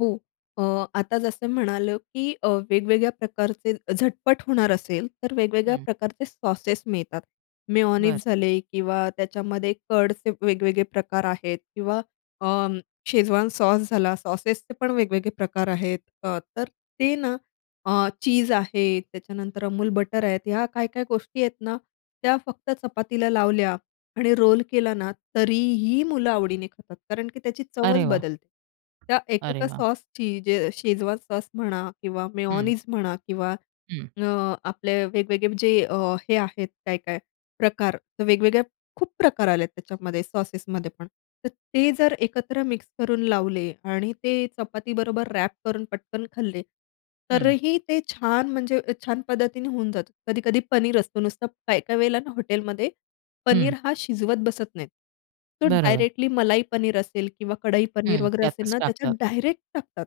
हो, अ, आता जसं म्हणालं, की अ, वेगवेगळ्या प्रकारचे झटपट होणार असेल, तर वेगवेगळ्या हं. प्रकारचे सॉसेस मिळतात. मेयोनीज बरं. झाले किंवा त्याच्यामध्ये कर्डचे वेगवेगळे प्रकार आहेत किंवा अं, शेजवान सॉस झाला. सॉसेसचे पण वेगवेगळे प्रकार आहेत. त तर ते ना अ, चीझ आहे, त्याच्यानंतर Amul बटर आहेत. ह्या काय-काय गोष्टी आहेत ना, त्या फक्त चपातीला लावल्या आणि रोल केला ना, तरीही मुलं आवडीने खातात, कारण की त्याची अरे चवच वाह! बदलते. त्या 1-1 अरे अ, वाह! सॉसची जे अ, शेजवान सॉस म्हणा किंवा हं. मेयोनीज म्हणा किंवा हं. अ, आपले वेगवेगळे जे अ, हे आहेत काय-काय प्रकार. तर वेगवेगळ्या खूप प्रकार आलेत त्याच्यामध्ये सॉसेसमध्ये पण. तर ते जर एकत्र मिक्स करून लावले आणि ते चपातीबरोबर व्रॅप करून पटकन खाल्ले, हं. तरीही ते छान, म्हणजे अ, छान पद्धतीने होऊन जातं. कधी-कधी पनीर असतो. नुसतं काही-काही वेळेला ना, हॉटेलमध्ये हं. पनीर हा शिजवत बसत नाही. तो बरोबर. डायरेक्टली मलाई पनीर असेल, किंवा कढई पनीर हं, वगैरे असेल त्यातच ना, टाकतात. त्याच्यात डायरेक्ट टाकतात.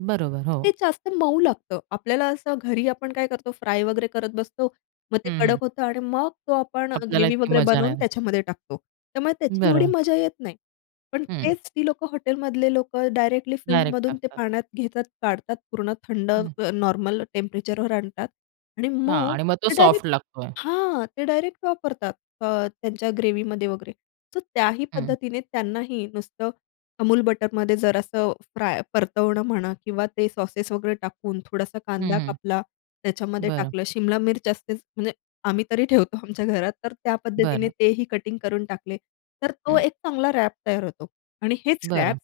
बरोबर, हो. ते जास्त मऊ लागतं. आपल्याला असं घरी आपण काय करतो, फ्राय वगैरे करत बसतो, मग ते हं, हं. कडक होतं आणि मग तो आपण अ, आपल्याला ग्रेव्ही इतकी वगैरे मजा बनवून नाही. त्याच्यामध्ये टाकतो. त्यामुळे त्याची एवढी बरोबर. मजा येत नाही. पण हं. तेच ती लोकं हॉटेलमधले लोकं, डायरेक्टली डायरेक्ट फ्रिजमधून ते टाकतात. पाण्यात घेतात, काढतात पूर्ण थंड हं. अ, नॉर्मल टेम्परेचरवर आणतात आणि हां मग आणि मग तो ते सॉफ्ट डायरेक्ट लागतोय. हां, ते डायरेक्ट वापरतात अ, त्यांच्या ग्रेव्हीमध्ये वगैरे. तर त्याही हं. पद्धतीने त्यांनाही नुसतं Amul बटरमध्ये जरासं असं फ्राय, परतवणं म्हणा, किंवा ते सॉसेस वगैरे टाकून, थोडासा हं, कांदा हं. कापला त्याच्यामध्ये बरं. टाकलं. शिमला मिर्च असतेच, म्हणजे आम्ही तरी ठेवतो आमच्या घरात तर त्या पद्धतीने बरं. तेही कटिंग करून टाकले. तर तो हं. एक चांगला व्रॅप तयार होतो आणि हेच व्रॅप बरं.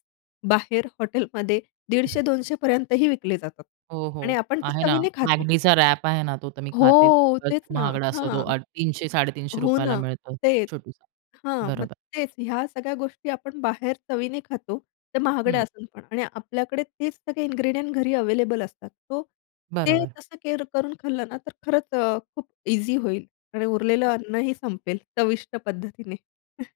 बाहेर हॉटेलमध्ये 150-200 पर्यंतही विकले जातात हो, आणि हो आपण ते आहे ना. चवीने खातो. McDचा व्रॅप आहे ना, तो तर मी खाते, हो, खूपच तेच ना, महागडा हां, असतो तो. अ, हां. तीनशे साडेतीनशे हो रुपया ला ना, मिळतो, तेच, छोटू सा. हां, मग बरोबर. तेच ह्या सगळ्या गोष्टी आपण बाहेर चवीने खातो, तर महागड्या हं. असतात म्हणा आणि आपल्याकडे तेच सगळे इंग्रेडिएंट्स घरी अव्हेलेबल असतात. तो ते बरोबर. तसं केअर करून खाल्लं ना, तर खरंच अ, खूप ईझी होईल आणि उरलेलं अन्नही संपेल चविष्ट पद्धतीने.